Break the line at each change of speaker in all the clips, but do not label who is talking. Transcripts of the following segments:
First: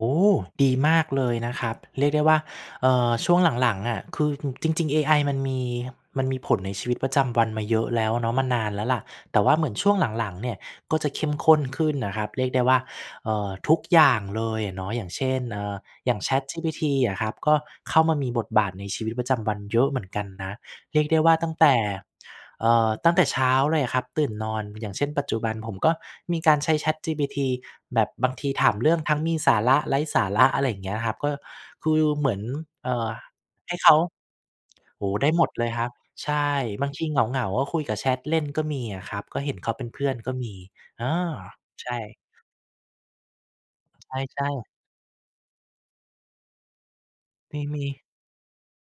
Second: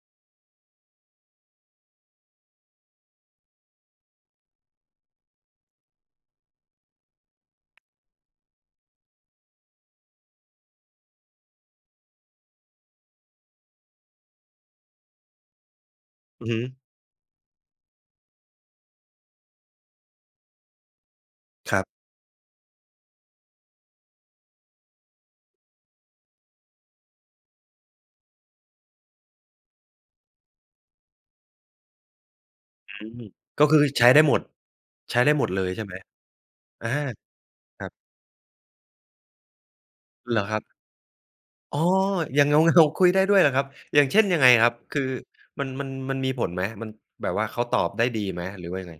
โอ้! ดีมากเลยนะครับ เรียกได้ว่า เอ่อ ช่วงหลัง ๆ อะ คือ อ จริง ๆ เอไอมันมี มันมีผลในชีวิตประจำวันมาเยอะแล้วอะเนาะ มานานแล้วแหละ แต่ว่าเหมือนช่วงหลัง ๆ เนี่ยก็จะเข้มข้นขึ้นน่ะครับ เรียกได้ว่า เอ่อ ทุกอย่างเลยอะเนาะ อย่างเช่น เอ่อ อย่าง
อือฮึ
ChatGPTอะครับ ก็เข้ามามีบทบาทในชีวิตประจำวันเยอะเหมือนกันนะ เรียกได้ว่าตั้งแต่
ครับ
เอ่อ ตั้งแต่เช้าเลยครับ ตื่นนอน อย่างเช่น ปัจจุบันผมก็มีการใช้ ChatGPT แบบบางทีถามเรื่องทั้งมีสาระไร้สาระ อะไรอย่างเงี้ยครับ ก็คือเหมือน เอ
อ
่
ื
อ
ม ก็
ใ
ค
ห
ื
้
อ
เขา
ใช้ได้หมด
โอ้!
ใช้
ได
ได
้
้ห
หม
มด
ด
เล
เล
ย
ย
ใ
ค
ช่
รั
ไ
บ
หม?
ใช่
อ
บา
า
งทีเหงา ๆ ก็คุ
ค
ย
รับ
กับแชทเล่นก็มีอะครับ ก็เห็นเขาเป็นเพื่อนก็
เหรอ
ม
ค
ี
รับ?
เออ
อ๋อ
ใช่
อย่างเหงา ๆ คุยได้ด้วยเหรอครับ อย่าง
ใ
เช่นยั
ช
งไง
่
ค
ๆ
รับ? คือ มัน มัน มันมีผลไหม มัน แบบว่าเขาต
ม
อ
ี ๆ
บได้ดีไหม หรือว่ายังไง?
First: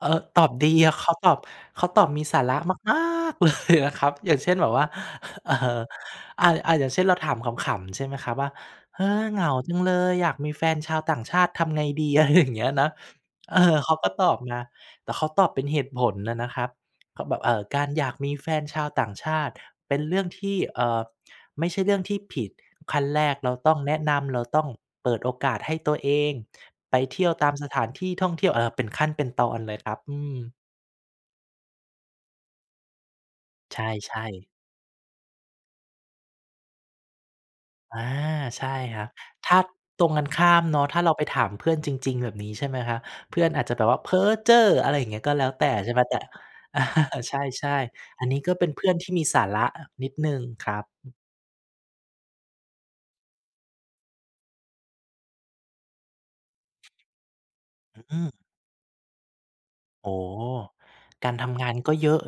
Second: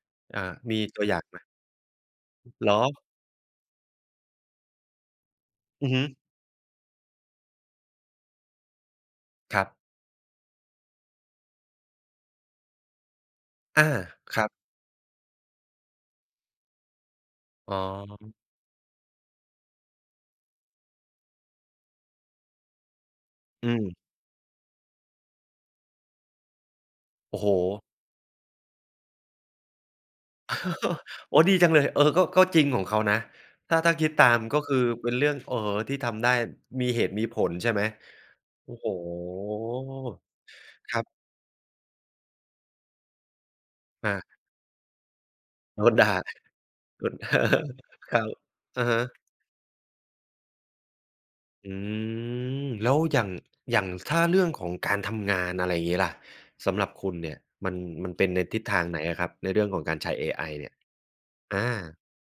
เอ่อ
อ
ต
า
อบด
ม
ี
ีตั
เ
ว
ข
อ
า
ย่าง
ตอ
ไห
บ
ม?
เขาตอบมีสาระ
เหร
มาก
อ?
มากเลยอะครับ อย่างเช่น แบบว่า เอ่อ
อือฮึ
อา ๆ อย่างเช่น เราถามขำ ๆ ใช่ไหมครับ ว่า "เฮ้อ เหงา
ครั
จั
บ
งเลย อยากมีแฟนชาวต่างชาติทำไงดี?" อะไรอย่างเงี้ยนะ เออ
อา
เขาก็ตอบ
ครับ
มา แต่เขาตอบเป็นเหตุผลน่ะนะครับ เขาแบบ เอ่อ
อ๋
"การอยากมี
อ
แฟนชาวต่างชาติเป็นเรื่องที่ เอ่อ ไม่ใช่เรื่องที่ผิด ขั้นแรกเรา
อื
ต้องแน
ม
ะนำ เราต้องเปิดโอกาสให้ตัวเอง ไปเที่ยว
โอ้โ
ต
ฮ!
ามสถานที่ท่องเที่ยว" เอ่อ เป็นขั้นเป็นตอนเลยครับ อืม
โอ้! ดีจังเลย เออ ก็ ก็จริงของเขานะ ถ
ใ
้า ถ้าคิด
ช
ต
่
าม
ๆ
ก็คือเป็นเรื่อง เอ่อ ที่ทำได้ มีเหตุมีผล ใช่ไหม?
อา ใช
โ
่
อ้โฮ!
ครับ ถ้าตรงกันข้ามเนาะ
ค
ถ้
รั
า
บ
เราไปถามเพื่อนจริง ๆ แบบนี้ ใช่ไหมครับ เพื่อนอาจจะแบบว่า "เพ
อ
้อ
า
เจ้อ" อะไรอย่างเงี้ย ก็แล้วแต่
อ๋อ
ใช่ไห
ด
ม
่า
แต่ อา
ก็
ใช่
คร
ๆ
ั
อัน
บ
นี้ก็เป็น
อ
เพ
ะ
ื่อ
ฮ
น
ะ
ที่มีสาระ อ นิดหนึ่งครับ
อืม แล้วอย่าง อย่างถ้าเรื่องของการทำงาน อะไรอย่างงี้ล่ะ สำหรับคุณเนี่ยมัน
อือ
มั
อ
น
ื
เป็
ม
นในทิศทางไหนอะครับ ในเรื่องของการใ
โ
ช
อ
้
้
เอไอเนี่ย?
การท
อ
ำง
า
านก็เยอะ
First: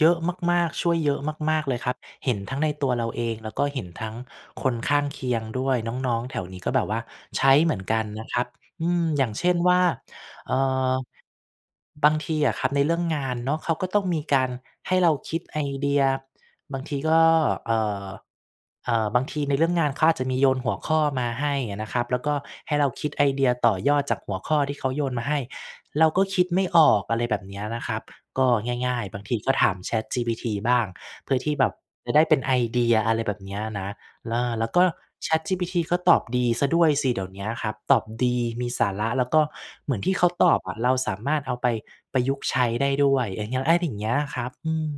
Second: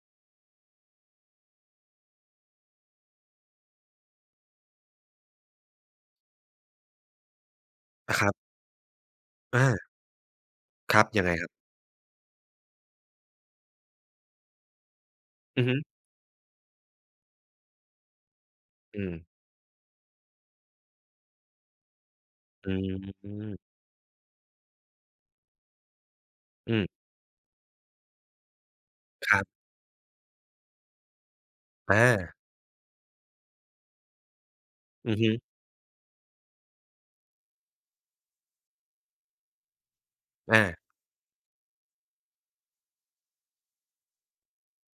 เยอะมาก ๆ ช่วยเยอะมาก ๆ เลยครับ เห็นทั้งในตัวเราเอง แล้วก็เห็นทั้งคนข้างเคียงด้วย น้อง ๆ แถวนี้ก็แบบว่าใช้เหมือนกัน
อ ค
น
ร
ะ
ับ
ครับ อืม อย่างเช่น
อา
ว่า เอ่อ
ครับ ยังไงครับ?
บางทีอะครับในเรื่องงานเนาะ เขาก็ต้องมีการให้เราคิดไ
อ
อ
ือฮึ
เดีย บางทีก็ เอ่อ เอ่
อื
อ บา
ม
งทีในเรื่องงานเขาอาจจะมีโยนหัวข้อมาให้อะนะครับ แล้วก็
อ
ให้เราคิดไอเดีย
ืม
ต่อยอดจากหัวข้อที่เขาโยนมาให้ เราก็คิดไม่
อ
อ
ืม
อก อะไรแบบเนี้ยนะครับ ก็ง่าย ๆ บาง
ค
ที
รับ
ก็ถาม ChatGPT บ้าง เพื่อที่แบบ
อ
จะได้เป
า
็นไอเดีย อะไรแบบเนี้ยนะ เออ แล้วก็
อือฮึ
ChatGPT ก็ตอบดีเสียด้วยสิเดี๋ยวเนี้ยครับ ตอบดี มีสาระ แล้วก็เหมือนที่เขาตอ
อ
บ
า
อะเราสามารถเอาไปประยุกต์ใช้ได้ด้วย อย่างเงี้ย อะไรอย่างเงี้ยครับ อืม